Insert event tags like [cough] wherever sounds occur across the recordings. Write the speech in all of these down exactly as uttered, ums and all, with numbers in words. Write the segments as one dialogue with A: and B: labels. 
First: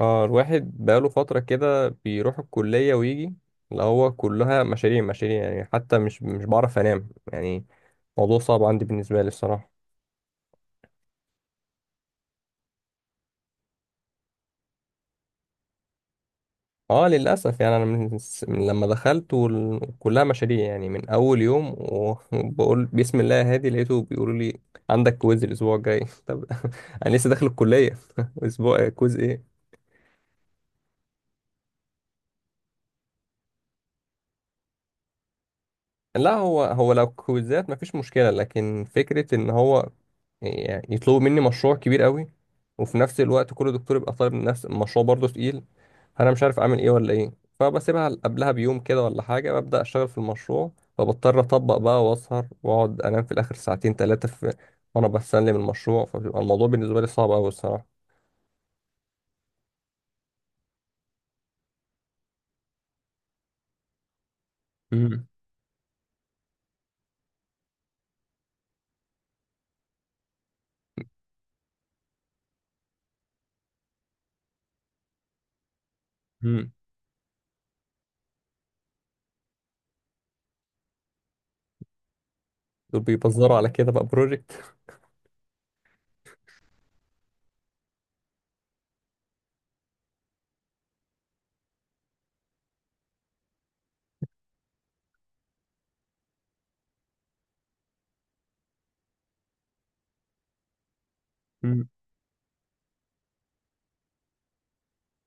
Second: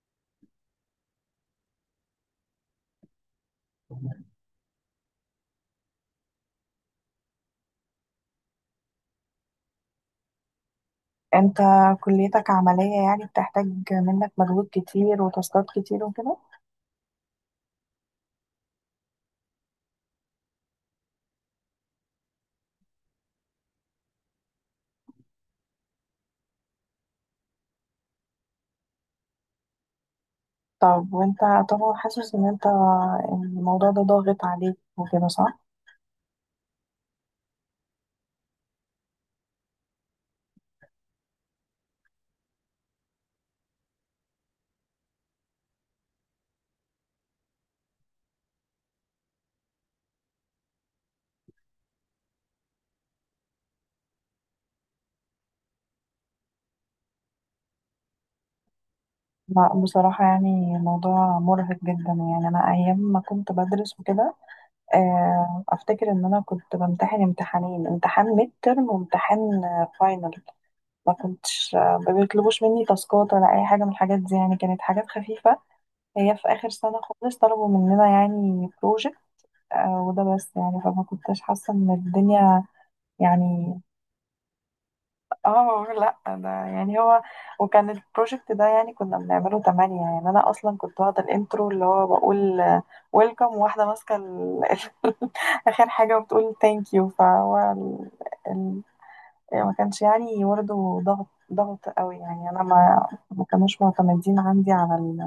A: اه، الواحد بقاله فترة كده بيروح الكلية ويجي، اللي هو كلها مشاريع مشاريع يعني. حتى مش مش بعرف انام يعني. موضوع صعب عندي بالنسبة لي الصراحة.
B: انت، كليتك عملية يعني بتحتاج منك مجهود كتير وتاسكات كتير وكده.
A: اه للأسف يعني أنا من, س- من لما دخلت وال- كلها مشاريع يعني من أول يوم و- [laughs] وبقول بسم الله يا هادي. لقيته بيقولوا لي عندك كويز الأسبوع الجاي. [laughs] طب [laughs] أنا لسه داخل الكلية، [laughs] أسبوع كويز إيه؟
B: طب وانت طبعا حاسس ان انت الموضوع ده ضاغط عليك وكده صح؟
A: لا، هو هو لو كويزات مفيش مشكلة، لكن فكرة ان هو يعني يطلبوا مني مشروع كبير قوي وفي نفس الوقت كل دكتور يبقى طالب نفس المشروع برضه تقيل. فانا مش عارف اعمل ايه ولا ايه. فبسيبها قبلها بيوم كده ولا حاجة، ببدأ اشتغل في المشروع. فبضطر اطبق بقى واسهر واقعد انام في الاخر ساعتين ثلاثة في وانا بسلم المشروع. فبيبقى الموضوع بالنسبة لي صعب قوي الصراحة.
B: لا، بصراحة يعني الموضوع مرهق جدا. يعني أنا أيام ما كنت بدرس وكده،
A: مم.
B: آه، أفتكر إن أنا كنت بمتحن امتحانين، امتحان ميد ترم وامتحان فاينل. ما كنتش آه، ما بيطلبوش مني تاسكات ولا أي حاجة من الحاجات دي، يعني كانت حاجات خفيفة. هي في آخر
A: مم.
B: سنة خالص طلبوا مننا يعني بروجكت. آه، وده بس، يعني فما كنتش حاسة ان الدنيا
A: دول بيبزروا على
B: يعني.
A: كده بقى بروجكت.
B: اه لا، ده يعني هو، وكان البروجكت ده يعني كنا بنعمله تمانية. يعني انا اصلا كنت واخدة الانترو، اللي هو بقول ويلكم، واحدة ماسكة ال- [laughs] اخر حاجة وبتقول ثانك يو، فهو ال... ال... يعني ما كانش يعني برضه ضغط، ضغط قوي. يعني انا ما ما كانوش معتمدين عندي على ال-،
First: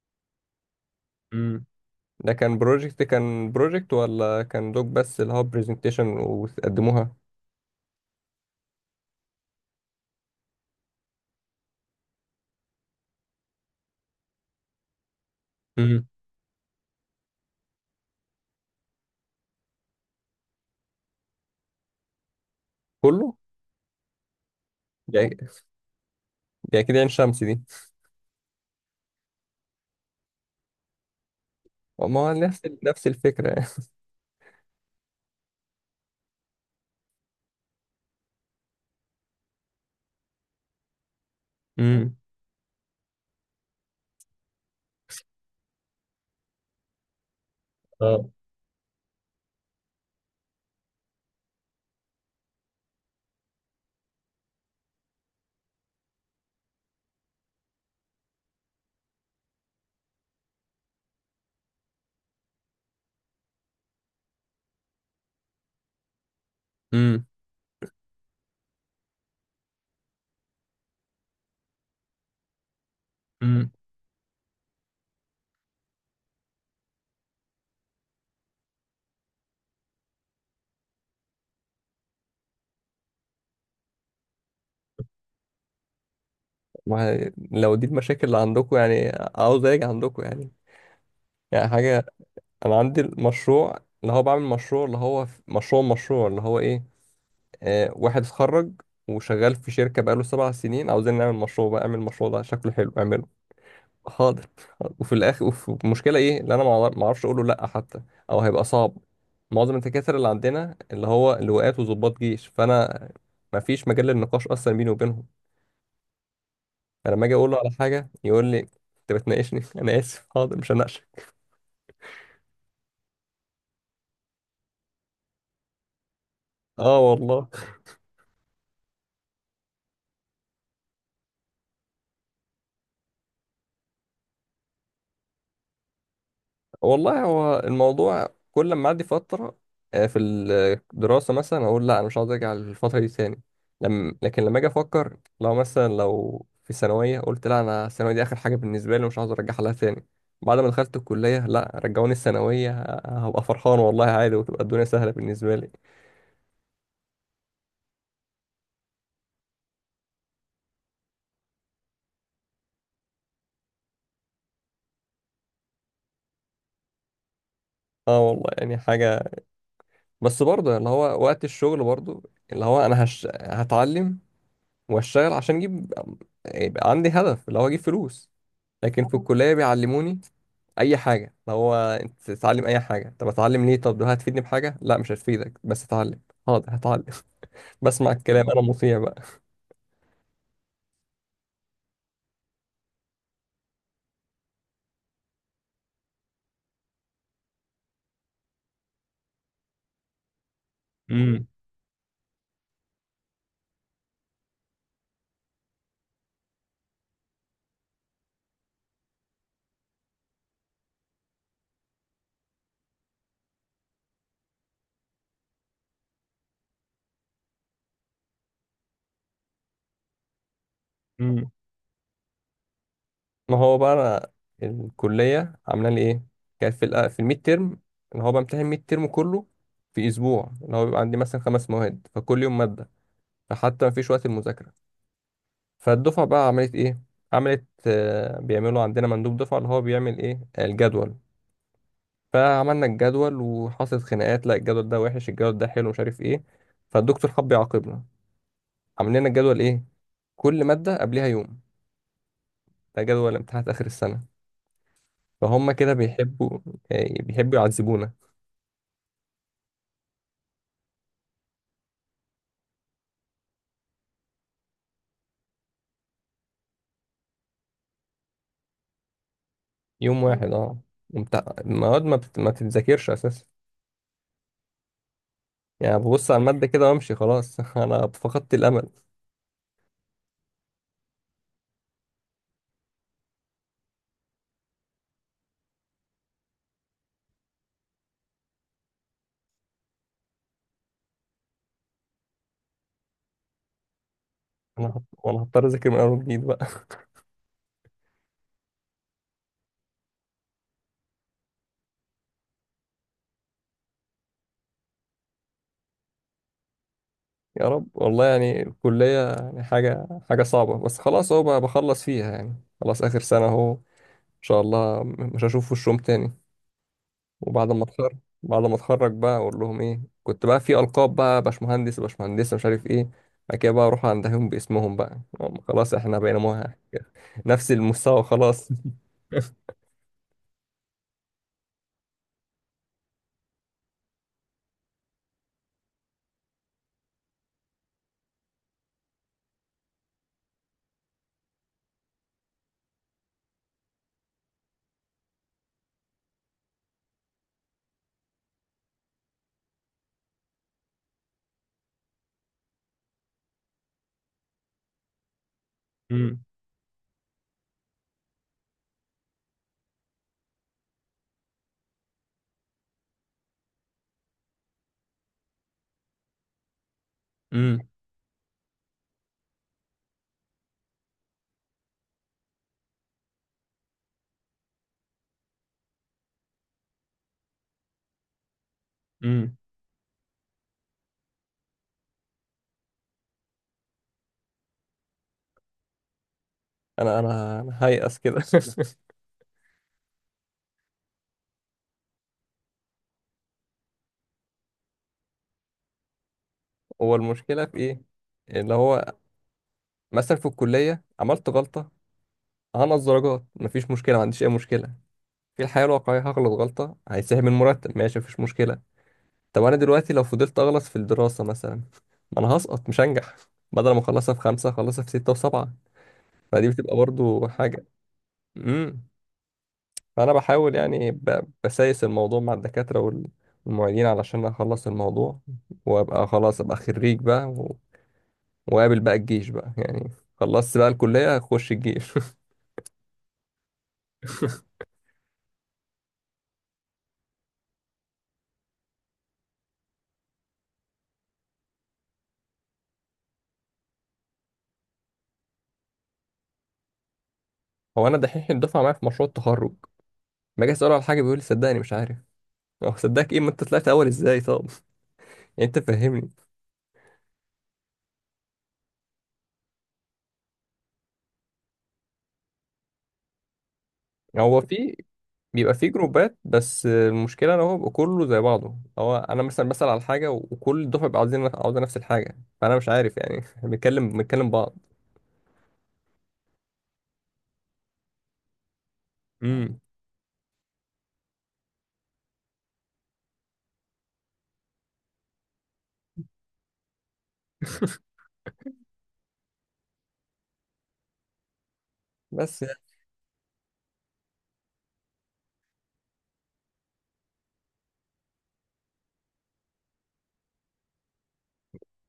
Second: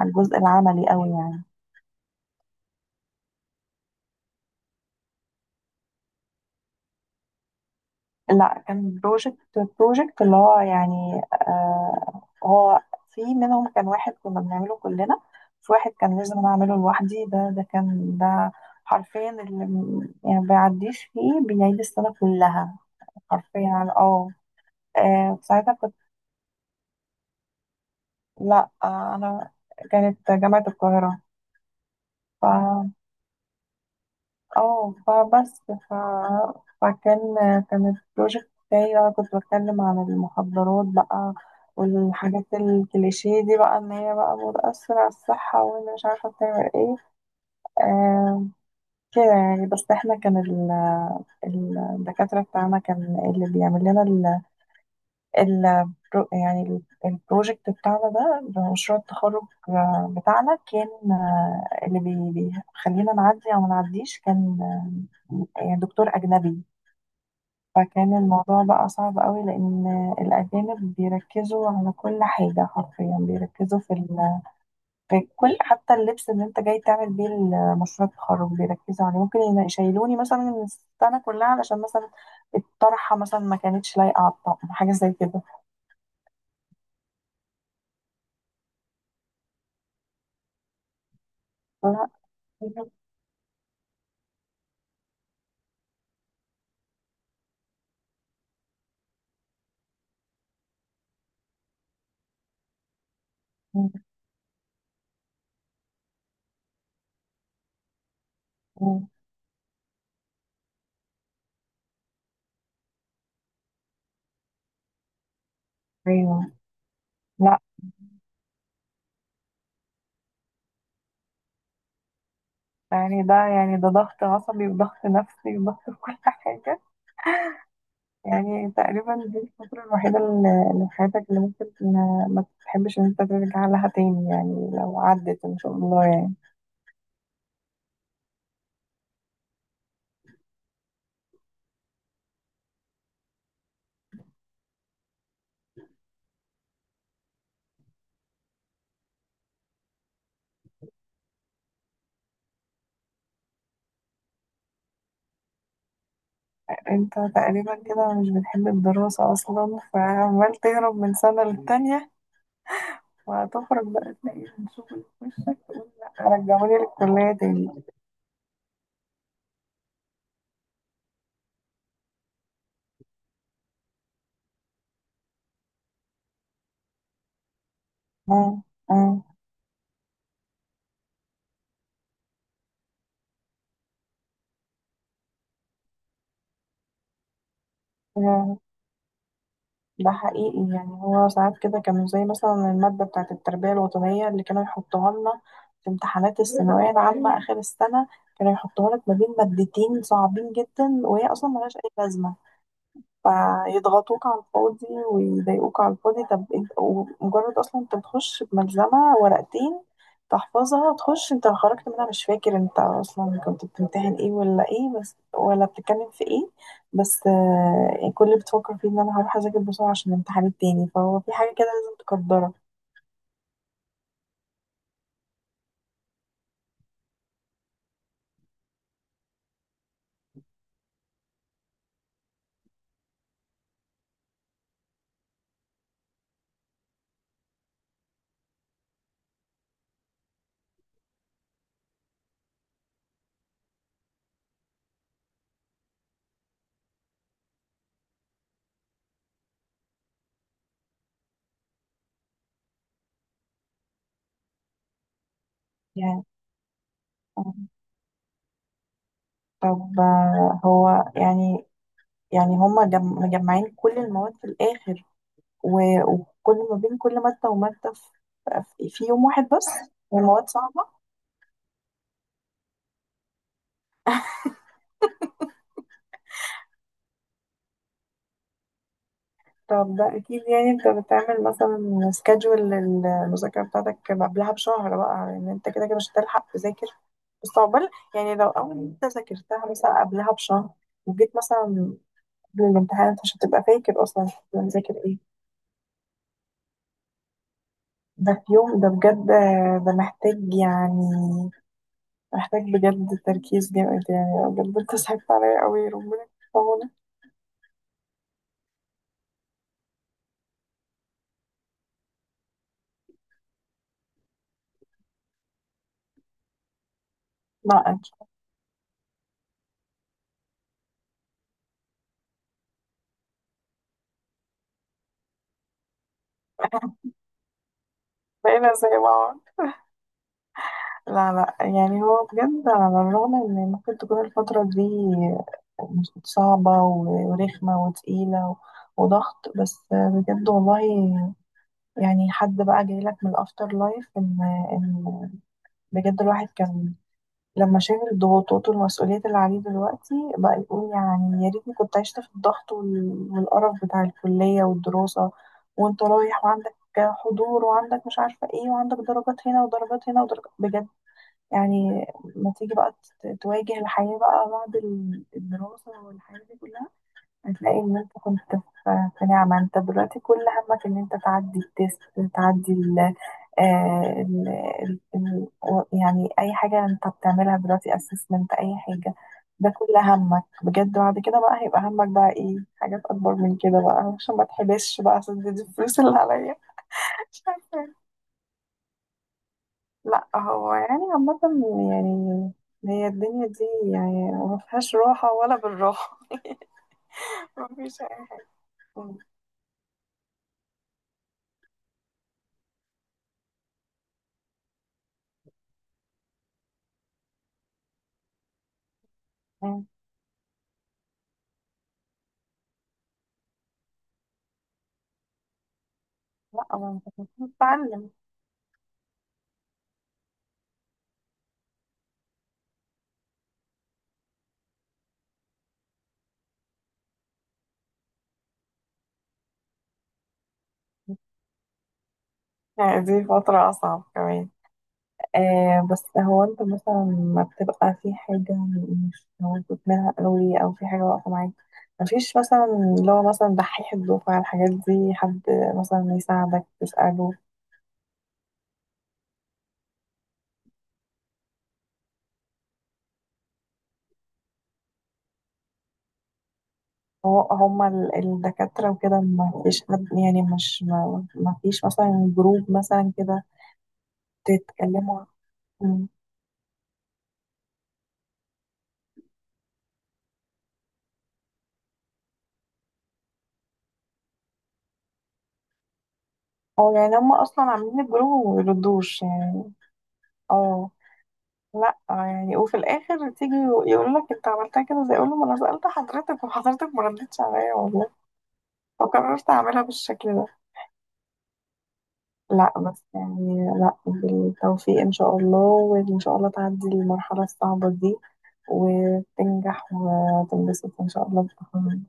B: على الجزء العملي قوي يعني.
A: [laughs] ده كان بروجكت، كان بروجكت ولا كان دوك بس اللي هو برزنتيشن وقدموها؟
B: لا، كان بروجكت بروجكت اللي هو يعني آه هو، في منهم كان واحد كنا بنعمله كلنا، في واحد
A: امم.
B: كان لازم أنا أعمله لوحدي. ده ده كان ده حرفيا، اللي م- يعني بيعديش فيه بيعيد السنة كلها
A: كله
B: حرفيا. اه
A: يعني.
B: آه، ساعتها كنت.
A: يعني كده عين شمس دي؟
B: لا آه أنا كانت جامعة القاهرة.
A: ما هو نفس
B: ف
A: نفس الفكرة يعني.
B: اه فبس ف... فكان كان البروجكت بتاعي بقى، كنت بتكلم عن المخدرات بقى
A: امم.
B: والحاجات الكليشيه دي، بقى ان هي بقى بتأثر على الصحة وان مش عارفة بتعمل ايه.
A: اه.
B: آه كده يعني. بس احنا كان ال... الدكاترة بتاعنا كان اللي بيعمل لنا ال يعني ال- البروجكت بتاعنا ده، مشروع التخرج بتاعنا، كان آه، اللي بي- بيخلينا نعدي او ما نعديش، كان يعني دكتور أجنبي.
A: امم.
B: فكان الموضوع بقى صعب قوي لأن الأجانب بيركزوا على كل حاجة، حرفيا
A: امم.
B: بيركزوا في, ال... في كل، حتى اللبس اللي أنت جاي تعمل بيه مشروع التخرج بيركزوا عليه. ممكن ين- يشيلوني مثلا من السنة كلها علشان مثلا الطرحة مثلا ما كانتش لايقة على الطقم، حاجة زي كده.
A: ما هي- لو دي المشاكل اللي عندكم، يعني عاوز اجي عندكم يعني. يعني حاجة.
B: لا.
A: انا عندي المشروع اللي هو بعمل مشروع اللي هو ف- مشروع مشروع اللي هو ايه، آه واحد اتخرج وشغال في شركة بقاله سبع سنين، عاوزين نعمل مشروع بقى. اعمل المشروع ده شكله حلو، اعمله.
B: مم.
A: حاضر. حاضر. وفي الاخر، وفي المشكله ايه؟ اللي انا ما أعرف- ما اعرفش اقوله لا حتى، او هيبقى صعب.
B: مم.
A: معظم الدكاتره اللي عندنا اللي هو لواءات وضباط جيش، فانا ما فيش مجال للنقاش اصلا بيني وبينهم.
B: ايوه.
A: فلما اجي اقول له
B: لا،
A: على حاجه يقول لي انت بتناقشني؟ [laughs] انا اسف، حاضر، مش هناقشك.
B: يعني ده يعني ده ضغط عصبي وضغط نفسي وضغط [laughs] في كل حاجه.
A: اه والله.
B: يعني تقريبا دي الفتره الوحيده اللي اللي في حياتك اللي ممكن ما ما تحبش ان انت ترجع لها تاني، يعني لو عدت ان شاء الله يعني.
A: والله هو الموضوع كل ما اعدي فتره، آه، في الدراسه مثلا، اقول لا انا مش عاوز ارجع للفتره دي تاني. لم... لكن لما اجي افكر، لو مثلا لو في ثانويه قلت لا، انا الثانويه دي اخر حاجه بالنسبه لي ومش عاوز ارجعها لها تاني، بعد ما دخلت الكليه، لا، رجعوني الثانويه ه- هبقى فرحان والله عادي وتبقى الدنيا سهله بالنسبه لي.
B: انت تقريبا كده مش بتحب الدراسه اصلا، فعمال تهرب من سنه للتانيه، وهتخرج بقى تلاقي رجعوني للكليه تاني.
A: اه والله يعني حاجه. بس برضه اللي هو وقت الشغل برضه اللي هو انا هش... هتعلم واشتغل عشان اجيب، يبقى عندي هدف اللي هو اجيب فلوس.
B: مم.
A: لكن في الكلية بيعلموني أي حاجة، اللي هو أنت تتعلم أي حاجة. طب أتعلم ليه؟ طب ده هتفيدني بحاجة؟ لا، مش هتفيدك، بس أتعلم. حاضر، هتعلم. [laughs] بسمع الكلام،
B: مم.
A: أنا مطيع بقى.
B: ده حقيقي. يعني هو ساعات كده كانوا زي مثلا المادة بتاعة التربية الوطنية، اللي كانوا يحطوها لنا في امتحانات الثانوية العامة آخر السنة. كانوا يحطوها لك ما بين مادتين صعبين جدا وهي
A: امم.
B: أصلا ملهاش أي لازمة، فيضغطوك على الفاضي ويضايقوك على الفاضي. طب انت مجرد اصلا انت بتخش بملزمة ورقتين، تحفظها تخش، انت خرجت منها مش فاكر انت اصلا كنت بتمتحن ايه ولا ايه بس، ولا بتتكلم في ايه. بس آه، يعني كل اللي بتفكر فيه ان انا هروح اذاكر بسرعة عشان الامتحان التاني، فهو في
A: امم.
B: حاجة كده لازم تقدرها
A: ما هو بقى أنا الكلية عاملة لي إيه، كانت في الأ- في الميد تيرم اللي هو بمتحن الميد تيرم كله في أسبوع، اللي هو بيبقى عندي مثلا خمس مواد فكل يوم مادة، فحتى مفيش وقت المذاكرة. فالدفعة بقى عملت إيه؟ عملت آه، بيعملوا عندنا مندوب دفعة اللي هو بيعمل إيه الجدول. فعملنا الجدول وحصلت خناقات، لا الجدول ده وحش، الجدول ده حلو، مش عارف ايه. فالدكتور حب يعاقبنا، عامل لنا الجدول ايه؟ كل مادة قبلها يوم، ده جدول امتحانات آخر السنة. فهم كده
B: يعني.
A: بيحبوا آه،
B: آه،
A: بيحبوا يعذبونا.
B: طب آه، هو يعني يعني هما جم- مجمعين كل المواد في الآخر، و- وكل ما بين كل مادة ومادة في في يوم واحد بس،
A: يوم
B: والمواد
A: واحد اه.
B: صعبة.
A: ومت- المواد ما, بت... ما بتتذاكرش أساسا. يعني ببص على المادة كده وأمشي خلاص. [laughs] أنا فقدت الأمل.
B: طب ده أكيد، يعني أنت بتعمل مثلا سكادجول للمذاكرة بتاعتك قبلها بشهر بقى، إن أنت كده كده مش هتلحق تذاكر. بس عقبال، يعني لو أول أنت ذاكرتها مثلا قبلها بشهر، وجيت مثلا قبل الامتحان، أنت مش هتبقى فاكر أصلا كنت
A: أنا
B: مذاكر
A: هط-
B: إيه.
A: وأنا هضطر أذاكر من أول وجديد بقى.
B: ده في يوم، ده بجد، ده محتاج يعني محتاج بجد تركيز جامد. يعني بجد أنت صعبت عليا أوي، ربنا يكون في عونك.
A: [laughs] يا رب والله، يعني الكلية يعني حاجة حاجة صعبة. بس خلاص أهو بقى بخلص فيها يعني، خلاص آخر سنة أهو، شاء الله م- مش هشوف وشهم تاني. وبعد ما
B: لا،
A: اتخرج، بعد ما اتخرج بقى اقول لهم ايه، كنت بقى في القاب بقى، باشمهندس باشمهندسه مش عارف ايه. بعد كده بقى اروح عندهم باسمهم بقى، هم خلاص احنا بقينا مه... نفس المستوى خلاص.
B: بقينا زي بعض.
A: [laughs]
B: لا، لا، يعني هو بجد على الرغم ان ممكن تكون الفترة دي صعبة و- ورخمة وتقيلة و- وضغط، بس بجد والله. يعني حد بقى جاي لك من الافتر لايف ان ان بجد الواحد كان لما شاف الضغوطات والمسؤوليات اللي عليه دلوقتي بقى، يقول يعني يا ريتني كنت عشت في الضغط وال- والقرف بتاع الكلية والدراسة، وانت
A: امم.
B: رايح وعندك حضور وعندك مش عارفة ايه وعندك درجات هنا ودرجات هنا ودرجات بجد. يعني ما تيجي بقى ت- تواجه الحياة بقى بعد ال- الدراسة والحياة دي كلها، هتلاقي
A: امم.
B: إن أنت كنت في في نعمة. أنت دلوقتي كل همك إن أنت تعدي التيست، تعدي ال آه، ال ال- ال- و- يعني أي حاجة أنت بتعملها دلوقتي أسسمنت، أي حاجة
A: امم.
B: ده كل همك بجد. بعد كده بقى هيبقى همك بقى إيه، حاجات أكبر من كده بقى، عشان ما تحبسش بقى، عشان دي دي الفلوس اللي عليا.
A: انا انا أنا
B: [laughs]
A: هيأس كده. [laughs]
B: لا، هو يعني عامة، يعني هي الدنيا دي، يعني ما فيهاش راحة ولا بالراحة.
A: هو
B: [laughs]
A: المشكله
B: ما
A: في ايه؟
B: فيش أي حاجة
A: اللي هو
B: م-.
A: مثلا في الكليه عملت غلطه هنقص درجات مفيش مشكله، ما عنديش اي مشكله. في الحياه الواقعيه هغلط غلطه هيتسحب من المرتب، ماشي مفيش مشكله. طب انا دلوقتي لو فضلت اغلط في الدراسه مثلا ما انا هسقط مش هنجح، بدل ما اخلصها في خمسه اخلصها في سته وسبعه، فدي
B: لا، ما
A: بتبقى
B: أنت
A: برضو
B: المفروض
A: حاجه.
B: تتعلم.
A: امم. فانا بحاول يعني ب- بسايس الموضوع مع الدكاتره وال- والمعيدين علشان اخلص الموضوع وابقى خلاص ابقى خريج بقى و- واقابل بقى الجيش بقى، يعني خلصت بقى الكليه اخش الجيش.
B: يعني دي فترة أصعب كمان.
A: [laughs]
B: آه، بس هو أنت مثلا ما بتبقى في حاجة مش موجود منها قوي، أو في حاجة واقفة معاك، مفيش مثلا اللي هو مثلا دحيح الدفعة، الحاجات دي حد مثلا يساعدك تسأله.
A: هو انا دحيح الدفعه معايا في مشروع التخرج، ما اجي اساله على حاجه بيقول لي صدقني مش عارف. هو صدقك ايه، ما انت طلعت اول ازاي طب؟ [laughs] يعني انت فهمني.
B: هو هما ال- الدكاترة وكده ما فيش حد، يعني مش ما, ما فيش مثلا جروب مثلا كده
A: هو في،
B: تتكلموا.
A: بيبقى في
B: مم.
A: جروبات بس المشكله ان هو بيبقى كله زي بعضه، هو انا مثلا بسال على حاجه وكل الدفعه بيبقى عاوزين عاوزه نفس الحاجه، فانا مش عارف يعني. [laughs] بنتكلم بنتكلم بعض.
B: اه، يعني هما أصلا عاملين الجروب وما بيردوش يعني.
A: امم.
B: اه، لا يعني. وفي الآخر تيجي يقول لك أنت عملتها كده، زي أقول له ما أنا سألت حضرتك وحضرتك ما ردتش عليا والله،
A: [laughs]
B: فقررت أعملها بالشكل ده.
A: بس يعني
B: لا
A: ان
B: بس يعني، لا، بالتوفيق إن شاء الله، وإن شاء الله تعدي المرحلة الصعبة دي وتنجح وتنبسط إن شاء الله بالتخرج.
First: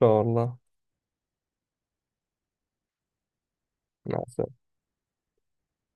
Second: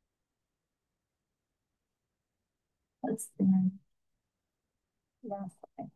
A: شاء الله.
B: خلاص تمام.
A: مع السلامه.
B: مع السلامة.